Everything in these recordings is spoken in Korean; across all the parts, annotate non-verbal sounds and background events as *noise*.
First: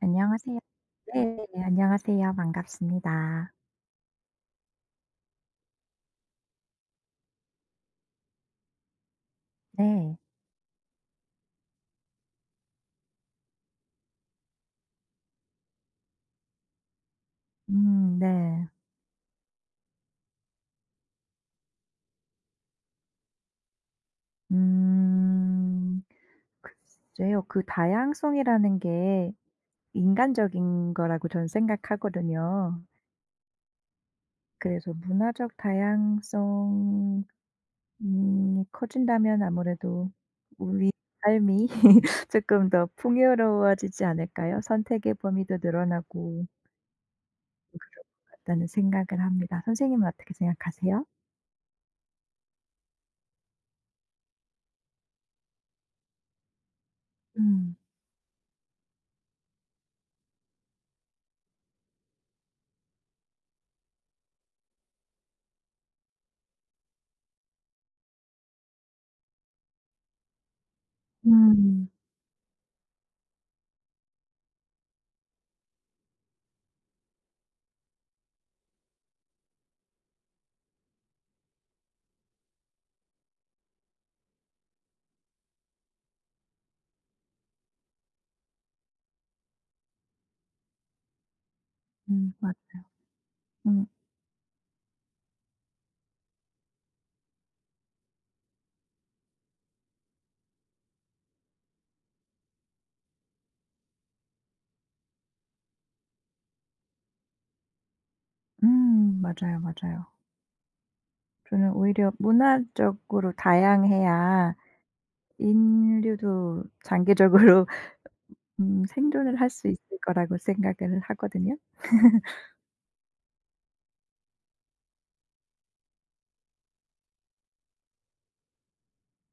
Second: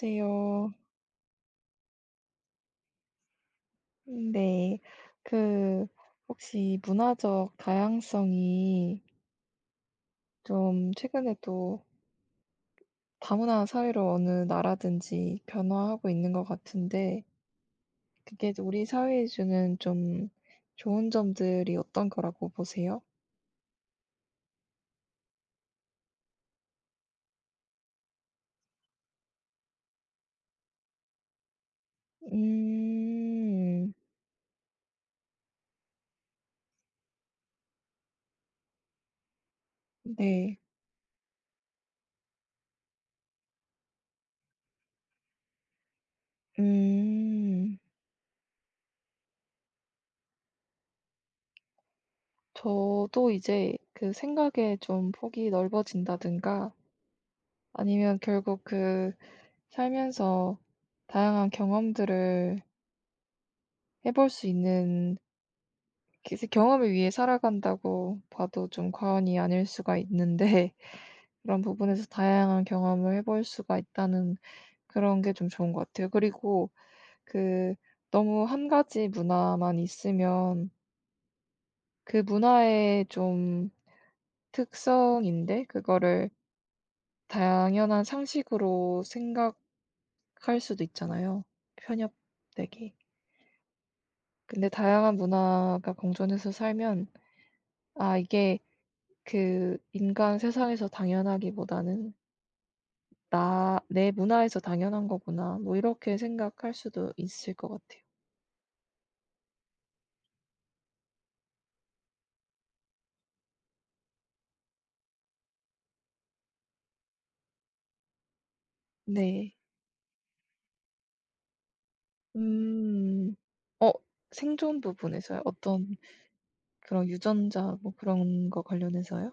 안녕하세요. 네. 네, 안녕하세요. 반갑습니다. 네. 그 혹시 문화적 다양성이 네. 좀 최근에도 다문화 사회로 어느 나라든지 변화하고 있는 것 같은데 그게 네. 우리 사회에 주는 좀 좋은 점들이 어떤 거라고 보세요? 음. 글쎄요. 그 다양성이라는 게 인간적인 거라고 저는 생각하거든요. 음. 그래서 문화적 다양성이 커진다면 아무래도 네. 우리 삶이 *laughs* 조금 더 풍요로워지지 않을까요? 선택의 범위도 늘어나고 음. 그럴 것 같다는 생각을 합니다. 선생님은 어떻게 생각하세요? 저도 이제 그 생각의 좀 폭이 넓어진다든가 음. 아니면 결국 그 살면서 다양한 경험들을 해볼 수 있는 그 경험을 위해 살아간다고 봐도 좀 과언이 아닐 수가 있는데 *laughs* 그런 음. 부분에서 다양한 경험을 해볼 수가 있다는 그런 게 좀 좋은 것 같아요. 그리고 그 너무 한 가지 문화만 있으면 그 문화의 좀 특성인데 그거를 당연한 상식으로 생각할 수도 있잖아요, 음. 맞 편협되게. 음. 근데 다양한 문화가 공존해서 살면 아 이게 그 인간 세상에서 당연하기보다는 나, 내 문화에서 당연한 거구나. 뭐 이렇게 생각할 수도 있을 것 같아요. 음. 맞아요, 맞아요. 저는 오히려 문화적으로 다양해야 인류도 장기적으로 *laughs* 생존을 할 네. 수 있을 거라고 생각을 하거든요. *laughs* 음. 어, 생존 부분에서요? 어떤 그런 유전자 뭐 그런 거 관련해서요?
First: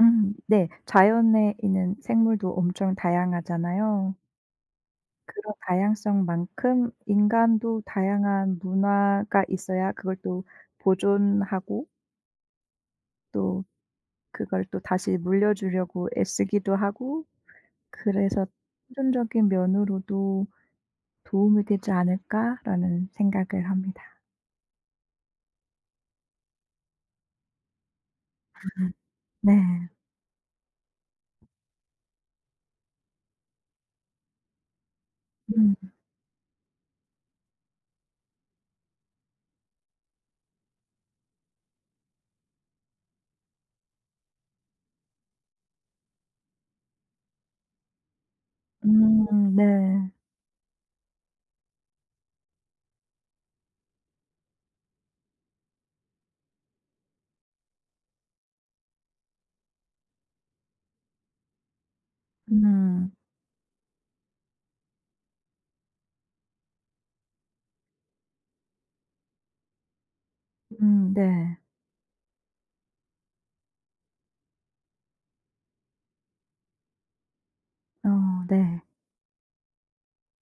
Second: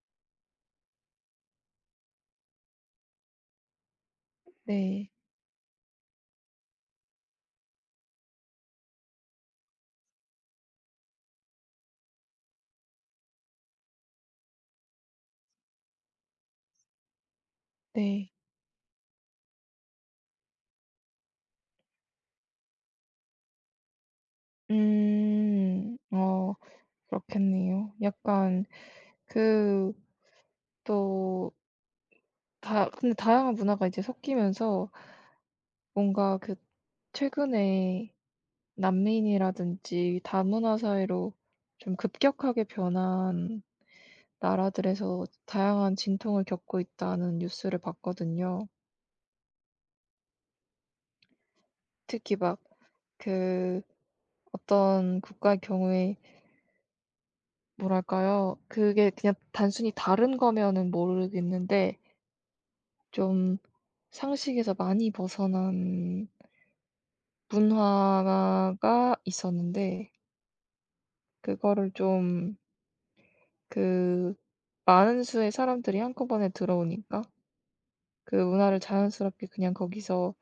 네. 자연에 있는 생물도 엄청 다양하잖아요. 네. 그런 다양성만큼 인간도 다양한 문화가 있어야 그걸 또 보존하고 또 그걸 또 다시 물려주려고 애쓰기도 하고 네. 그래서 '실용적인 면으로도 도움이 되지 않을까.'라는 생각을 합니다. 음. 어, 그렇겠네요. 약간 네. 그 또 다 근데 다양한 문화가 이제 섞이면서 음. 뭔가 그 최근에 난민이라든지 다문화 사회로 좀 급격하게 변한 나라들에서 다양한 진통을 겪고 있다는 뉴스를 봤거든요. 네. 특히 막 그 어떤 국가의 경우에 뭐랄까요? 그게 그냥 단순히 다른 거면은 모르겠는데 음. 좀 상식에서 많이 벗어난 문화가 있었는데 네. 그거를 좀 그 많은 수의 사람들이 한꺼번에 들어오니까 어 그 네. 문화를 자연스럽게 그냥 거기서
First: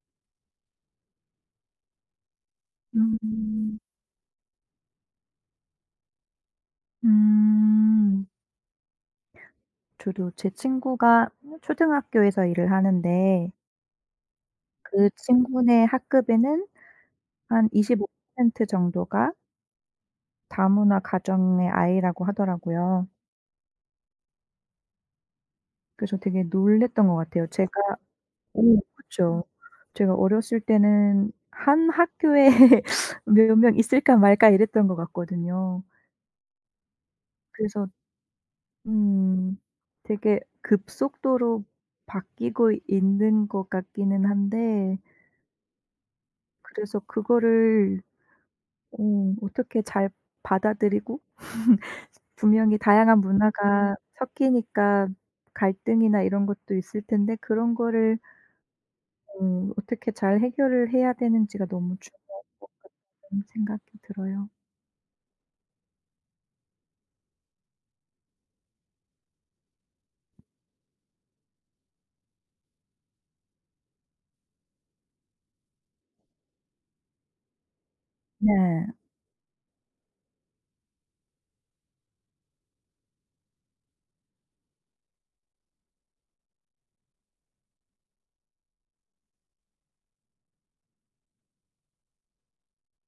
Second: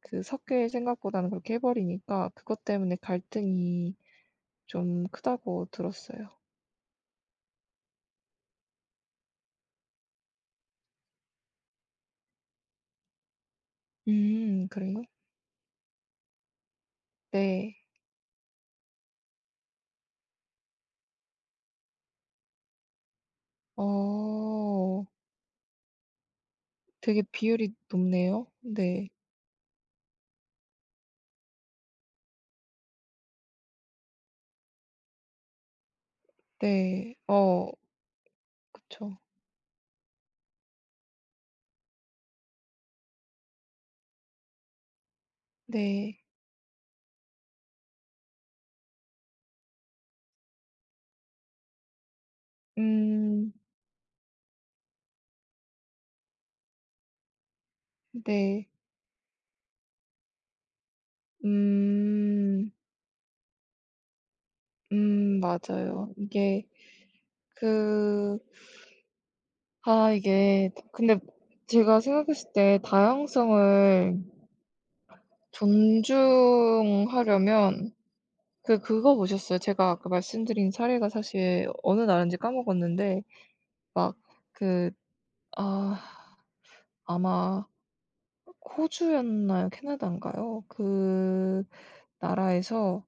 그 섞일 생각보다는 그렇게 해버리니까 그것 때문에 음. 갈등이 좀 크다고 들었어요. 음. 주로 제 친구가 초등학교에서 일을 하는데 그래요? 그 친구네 학급에는 한 네. 25% 정도가 다문화 가정의 아이라고 하더라고요. 어, 그래서 되게 놀랐던 것 되게 같아요. 제가. 비율이 높네요. 오 네. 그쵸. 제가 어렸을 때는 한 학교에 *laughs* 몇 명 있을까 말까 이랬던 것 같거든요. 네. 어, 그래서 그쵸. 음 되게 급속도로 바뀌고 있는 것 같기는 한데 네. 그래서 그거를 어떻게 잘 받아들이고 *laughs* 분명히 다양한 음, 문화가 섞이니까 갈등이나 이런 것도 있을 텐데 그런 거를 네. 어떻게 잘 해결을 해야 되는지가 너무 중요하고 음, 생각이 들어요. 맞아요. 이게 그, 아, 이게, 근데 제가 생각했을 때 다양성을 존중하려면 네. 그거 보셨어요? 제가 아까 말씀드린 사례가 사실 어느 나라인지 까먹었는데 막 그 아 아마 호주였나요? 캐나다인가요? 그 나라에서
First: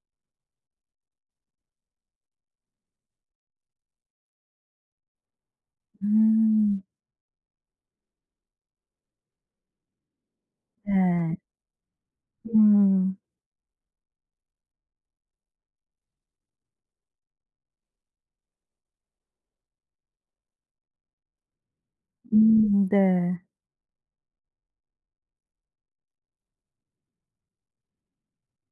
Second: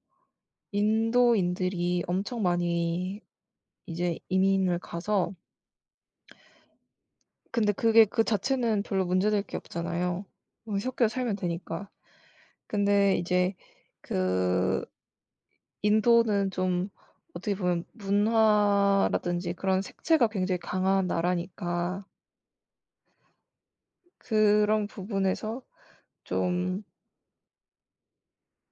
인도인들이 엄청 많이 이제 이민을 가서 음. 근데 그게 그 자체는 별로 문제될 게 없잖아요. 뭐 섞여 네. 살면 되니까. 음. 근데 이제 그 인도는 좀 어떻게 보면 문화라든지 그런 색채가 굉장히 강한 나라니까 네. 그런 부분에서 좀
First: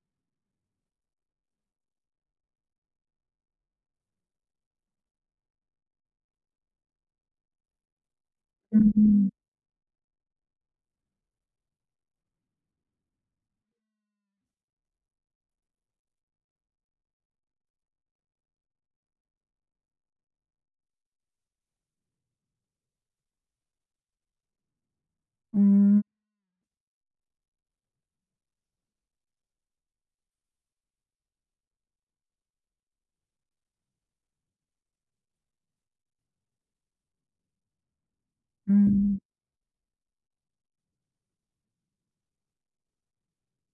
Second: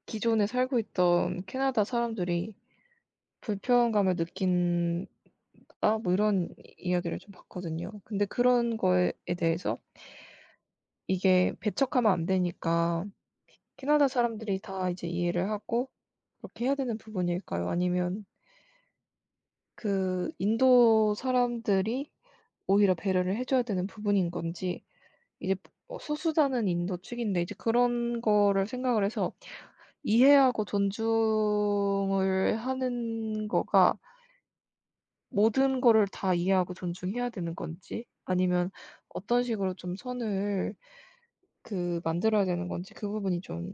기존에 살고 있던 캐나다 사람들이 불편감을 느낀다 뭐 이런 이야기를 좀 봤거든요. 근데 그런 거에 음. 대해서 이게 배척하면 안 되니까 캐나다 사람들이 다 이제 이해를 하고 그렇게 해야 되는 부분일까요? 아니면 그 인도 사람들이 오히려 배려를 해줘야 되는 부분인 건지 이제 어 음. 소수자는 인도 측인데 이제 그런 거를 생각을 해서 이해하고 존중을 하는 거가 모든 거를 다 이해하고 존중해야 되는 건지 아니면 음. 어떤 식으로 좀 선을 그 만들어야 되는 건지 그 부분이 좀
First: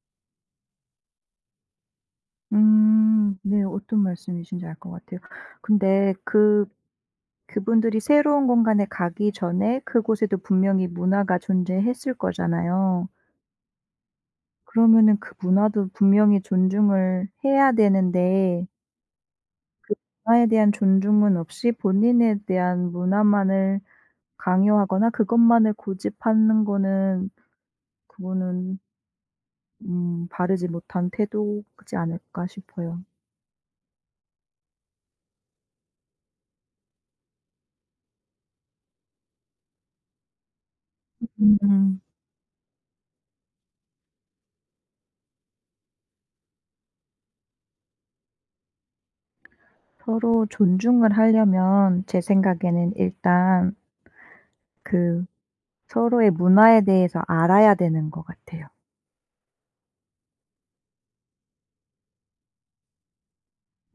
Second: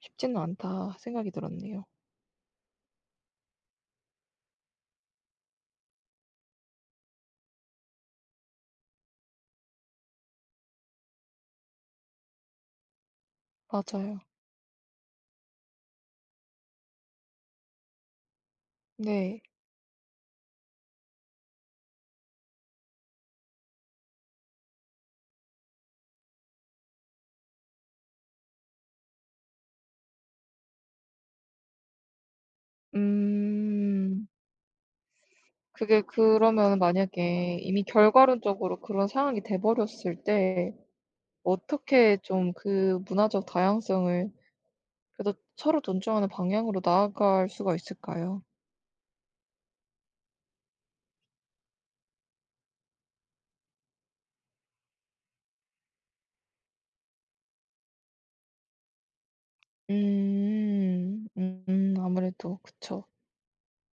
쉽지는 않다 생각이 들었네요. 음. 네. 어떤 말씀이신지 알 것 같아요. 근데 그분들이 새로운 공간에 가기 전에 그곳에도 분명히 문화가 존재했을 거잖아요. 맞아요. 그러면은 그 문화도 분명히 존중을 해야 되는데 네. 문화에 대한 존중은 없이 본인에 대한 문화만을 강요하거나 그것만을 고집하는 거는 그거는 바르지 못한 태도지 않을까 싶어요. 음. 그게 그러면 만약에 이미 결과론적으로 그런 상황이 돼 버렸을 때 음. 어떻게 좀 그 문화적 다양성을 그래도 서로 존중하는 방향으로 나아갈 수가 있을까요? 서로 존중을 하려면 제 생각에는 일단 그 서로의 문화에 대해서 알아야 되는 것 같아요. 음. 아무래도 그쵸.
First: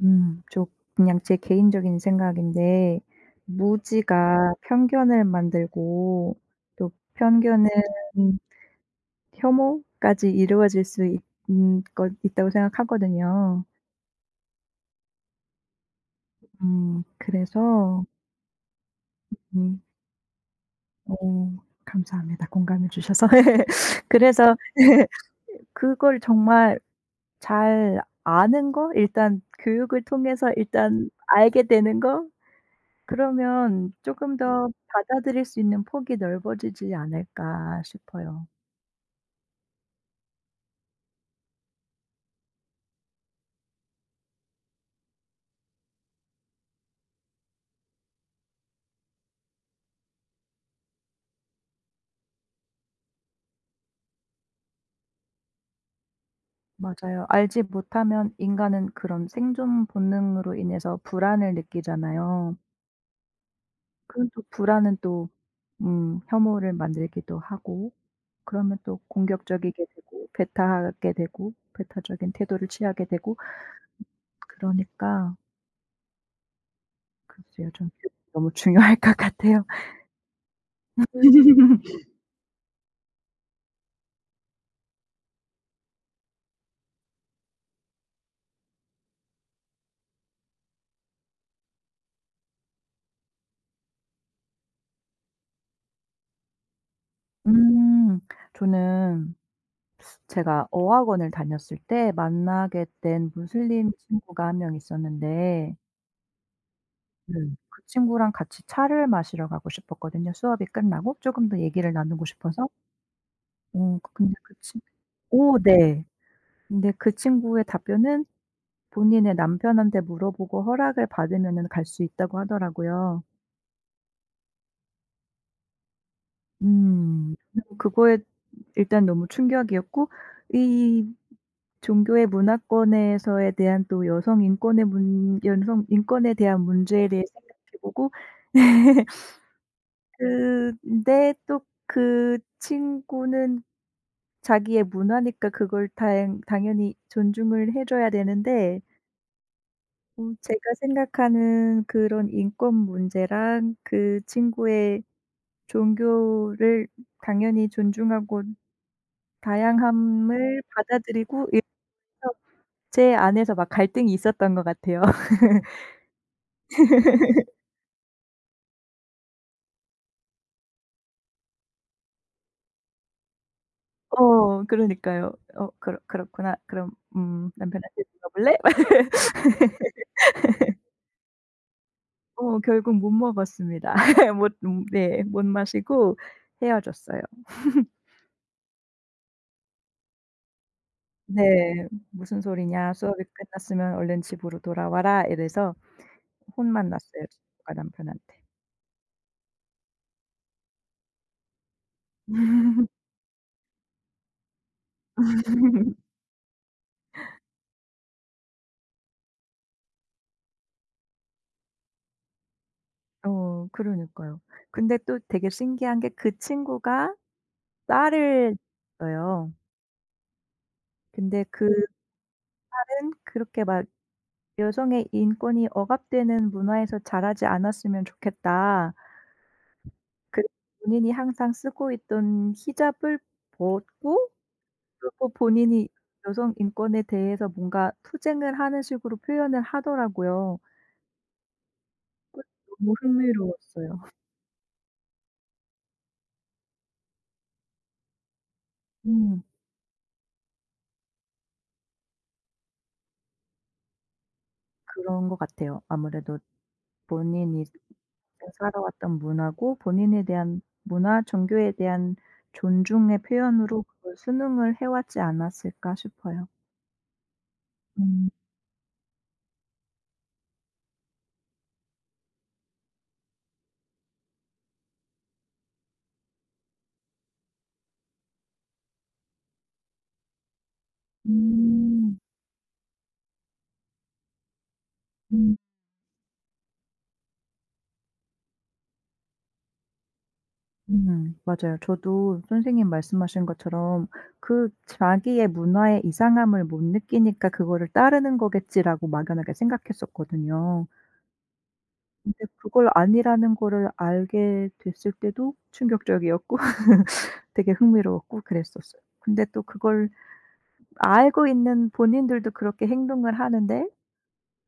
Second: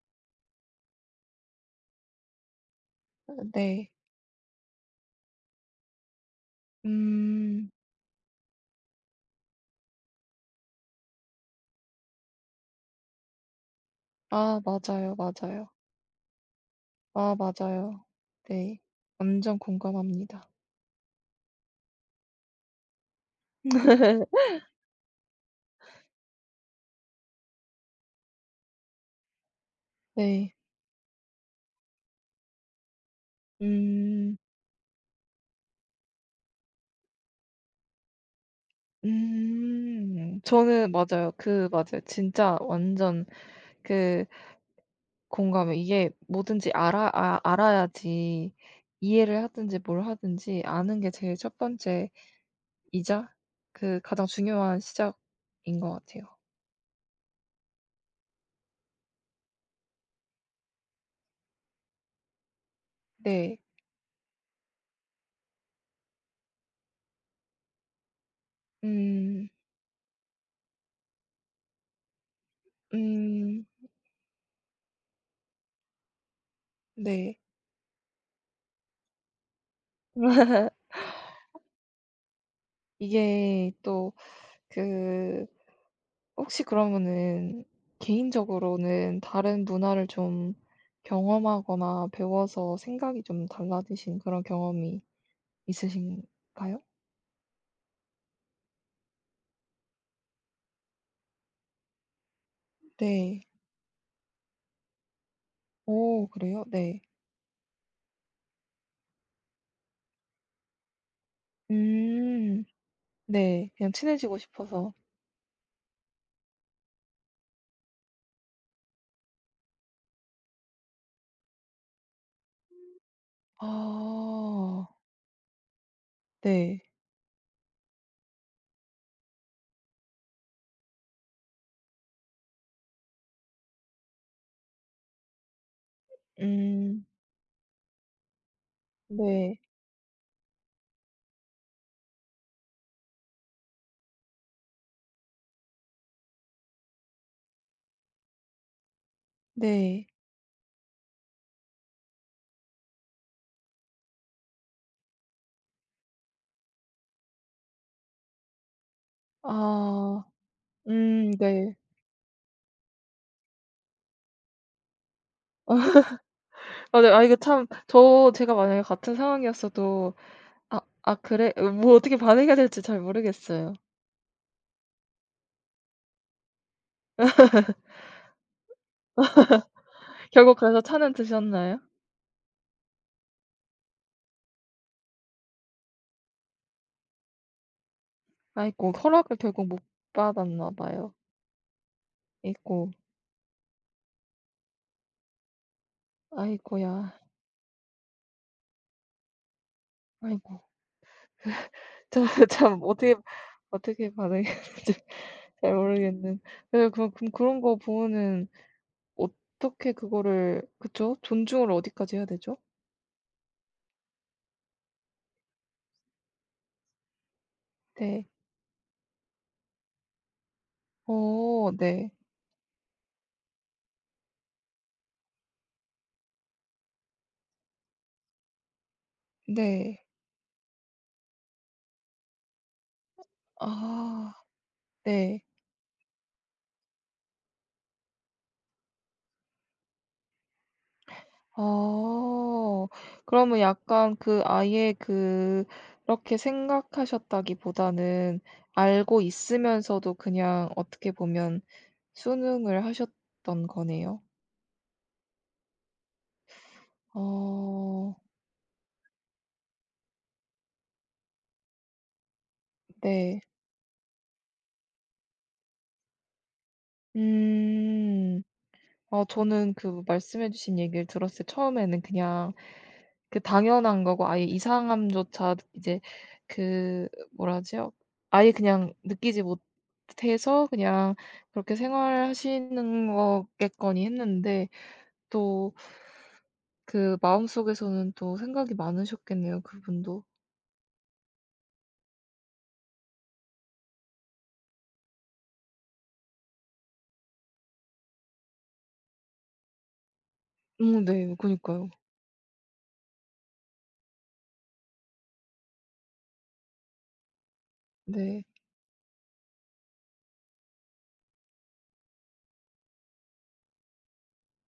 음. 좀 그냥 제 개인적인 생각인데 어 네. 무지가 편견을 만들고 또 편견은 음. 혐오까지 이루어질 수 있 것 있다고 생각하거든요. 아 맞아요, 맞아요. 음. 아 그래서 맞아요. 네. 완전 음 공감합니다. 어 감사합니다. 공감해 주셔서. *laughs* 예. 그래서 예. 그걸 정말 잘 아는 거 일단 교육을 통해서 네. 일단 알게 되는 거 그러면 쪼금 음. 더 받아들일 수 있는 폭이 넓어지지 않을까 싶어요. 음. 저는 맞아요. 그 맞아요. 진짜 완전 그 공감해 이게 뭐든지 알아야지 이해를 하든지 뭘 하든지 아는 게 제일 첫 번째 이자 그 가장 중요한 시작인 것 같아요. 맞아요. 알지 못하면 인간은 그런 생존 본능으로 인해서 불안을 느끼잖아요. 네. 그럼 또 불안은 또 혐오를 만들기도 하고 그러면 또 음. 공격적이게 되고 배타하게 되고 배타적인 태도를 취하게 되고 음. 그러니까 네. 글쎄요. 전 교육이 너무 *laughs* 중요할 것 같아요. *laughs* *laughs* 이게 또 그 혹시 그러면은 개인적으로는 다른 문화를 좀 경험하거나 배워서 생각이 좀 달라지신 그런 경험이 있으신가요? 음 저는 제가 어학원을 다녔을 때 만나게 된 네. 무슬림 친구가 한 명 있었는데. 오 그래요? 네. 네. 그 친구랑 같이 차를 마시러 가고 싶었거든요. 수업이 끝나고. 조금 더 얘기를 나누고 음. 싶어서. 네. 그냥 근데 친해지고 그 친 싶어서. 오 네. 근데 그 친구의 답변은 본인의 남편한테 물어보고 허락을 받으면은 갈 수 있다고 하더라고요. 아. 네. 음. 저는 그거에 일단 너무 충격이었고 이 종교의 문화권에서에 대한 또 여성 인권의 문 여성 인권에 대한 음. 문제에 대해 생각해 보고 *laughs* 네. 근데 또 그 친구는 자기의 문화니까 그걸 당 당연히 존중을 해 줘야 되는데 네. 제가 생각하는 그런 인권 문제랑 그 친구의 종교를 당연히 존중하고 아. 다양함을 받아들이고 네. 이래서 제 안에서 막 갈등이 있었던 것 같아요. *laughs* 아 네. 아 이게 참 제가 만약에 같은 상황이었어도 '아 아 그래?' 어 뭐 어떻게 반응해야 될지 잘 모르겠어요. 그러니까요. 그렇구나. 그럼 남편한테 물어볼래?" 결국 그래서 차는 드셨나요? *laughs* 결국 못 먹었습니다. *laughs* 못 네, 못 마시고 헤어졌어요. 아이고 허락을 결국 못 받았나 봐요. 네. "무슨 아이고. 소리냐. 수업이 끝났으면 얼른 집으로 돌아와라." 이래서 혼만 아이고야. 났어요 친구가 남편한테. 아이고. *laughs* 저 참 어떻게 반응해야 될지 잘 *laughs* 모르겠는. 예 그럼 그런 거 보면은 어떻게 그거를 그쵸? 존중을 어디까지 해야 되죠? 그러니까요. 근데 또 되게 신기한 게 그 친구가 네. 딸을 낳았어요. 근데 그 어 네. 딸은 그렇게 막 '여성의 인권이 억압되는 문화에서 자라지 않았으면 좋겠다.' 네. 그래서 본인이 항상 쓰고 있던 히잡을 벗고 아 그리고 네. 본인이 여성 인권에 대해서 뭔가 투쟁을 하는 식으로 표현을 하더라고요. 그래서 어 너무 그러면 흥미로웠어요. 약간 그 아예 그렇게 생각하셨다기보다는 알고 음. 있으면서도 그냥 어떻게 보면 수능을 하셨던 거네요. 그런 것 같아요. 아무래도 본인이 어. 살아왔던 문화고 본인에 대한 문화, 종교에 대한 존중의 네. 표현으로 그걸 수능을 해 왔지 않았을까 싶어요. 음. 음. 어 저는 그 말씀해 주신 얘기를 들었을 때 처음에는 그냥 그 당연한 거고 아예 이상함조차 이제 그 뭐라 하지요? 아예 그냥 느끼지 못해서 그냥 그렇게 음. 생활하시는 거겠거니 했는데 음. 또 그 마음속에서는 또 생각이 많으셨겠네요, 그분도. 맞아요. 저도 선생님 말씀하신 것처럼 '그 자기의 문화의 이상함을 못 느끼니까 그거를 따르는 거겠지.'라고 막연하게 생각했었거든요. 네. 그니까요. 근데 그걸 아니라는 거를 알게 됐을 때도 충격적이었고 되게 흥미로웠고 네. 그랬었어요. 근데 또 그걸 알고 있는 본인들도 그렇게 행동을 하는데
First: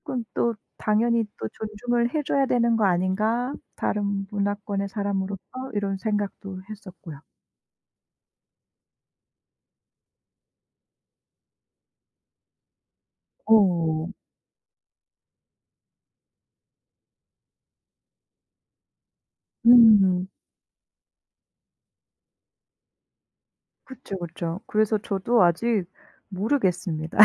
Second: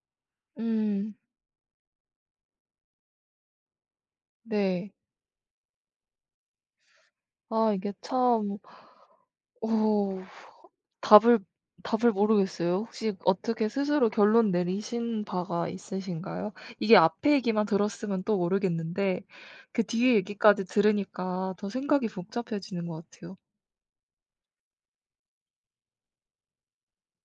그건 또 음. 당연히 또 '존중을 해 줘야 되는 거 아닌가? 다른 문화권의 네. 사람으로서.' 이런 생각도 했었고요. 아 이게 참 오. 답을 답을 모르겠어요. 혹시 어떻게 어. 스스로 결론 내리신 바가 있으신가요? 이게 앞에 얘기만 들었으면 또 모르겠는데 그 뒤에 음. 얘기까지 들으니까 더 생각이 복잡해지는 것 같아요. 그쵸, 그쵸. 그래서 저도 아직 모르겠습니다.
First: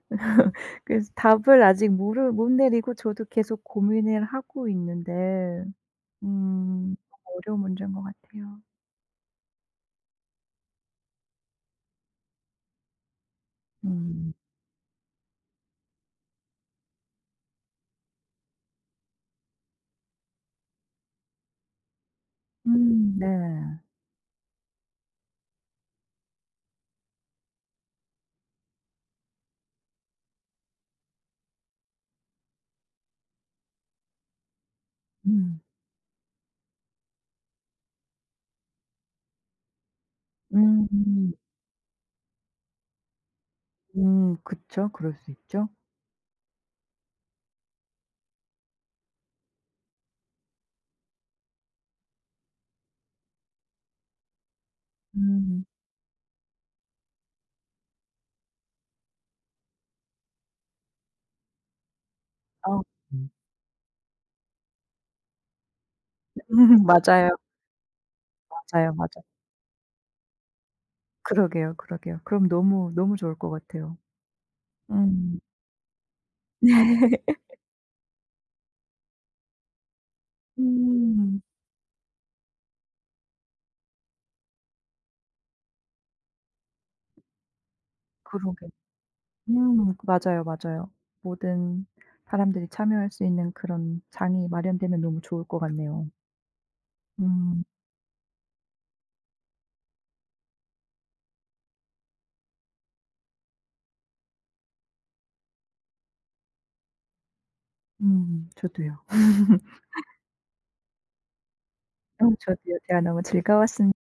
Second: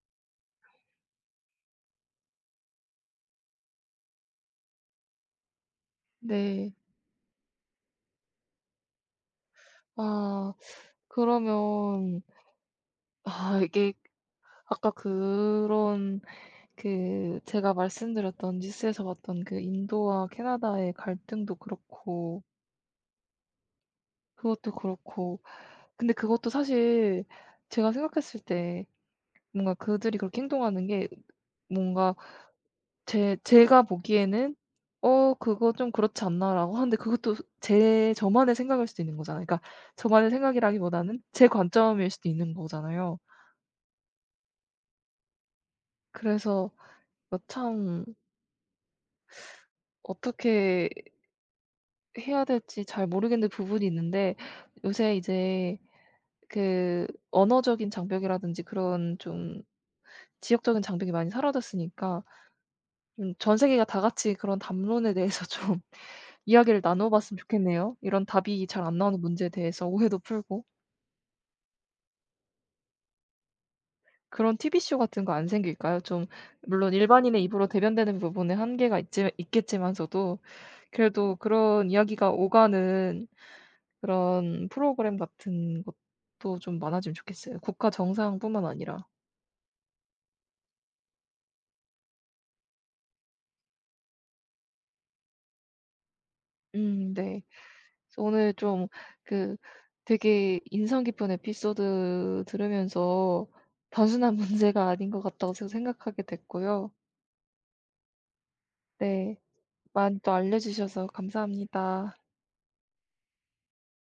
*laughs* 그래서 답을 아직 모르 못 내리고 저도 계속 고민을 하고 있는데 네. 음 어려운 문제인 것 같아요. 아 그러면 아 이게 음. 아까 그런 그 제가 말씀드렸던 뉴스에서 봤던 그 인도와 캐나다의 갈등도 그렇고 네. 그것도 그렇고 근데 그것도 사실 제가 생각했을 때 뭔가 그들이 그렇게 행동하는 게 뭔가 제 제가 보기에는 '어 음. 그거 좀 그렇지 않나.'라고 하는데 그것도 제 저만의 생각일 수도 있는 거잖아요. 그러니까 저만의 생각이라기보다는 음. 제 관점일 수도 있는 거잖아요. 그쵸. 그럴 수 있죠. 그래서 이거 참 어떻게 해야 될지 잘 모르겠는 부분이 있는데 요새 음. 이제 그 언어적인 장벽이라든지 그런 좀 지역적인 장벽이 많이 사라졌으니까 아. 음. 좀 전 세계가 다 같이 그런 담론에 대해서 *laughs* 좀 이야기를 *laughs* 나눠 맞아요. 봤으면 좋겠네요. 이런 답이 잘 맞아요, 안 맞아. 나오는 문제에 대해서 오해도 풀고. 그러게요, 그러게요. 그럼 너무, 너무 좋을 것 같아요. 그런 TV 쇼 같은 거 음. 안 생길까요? 좀 물론 *laughs* 일반인의 입으로 대변되는 부분에 한계가 있지 있겠지만서도 그래도 음. 그런 이야기가 오가는 그런 프로그램 같은 것도 좀 많아지면 좋겠어요, 국가 정상뿐만 그러게. 아니라. 음. 맞아요, 맞아요. 모든 사람들이 참여할 수 있는 그런 장이 마련되면 너무 좋을 것 같네요. 네. 음. 그래서 오늘 좀 그 되게 인상 깊은 에피소드 들으면서 단순한 *laughs* 문제가 아닌 것 같다고 생각하게 됐고요. 음. 저도요. 네. 많이 또 알려주셔서 감사합니다. 저도요. 대화 너무 즐거웠습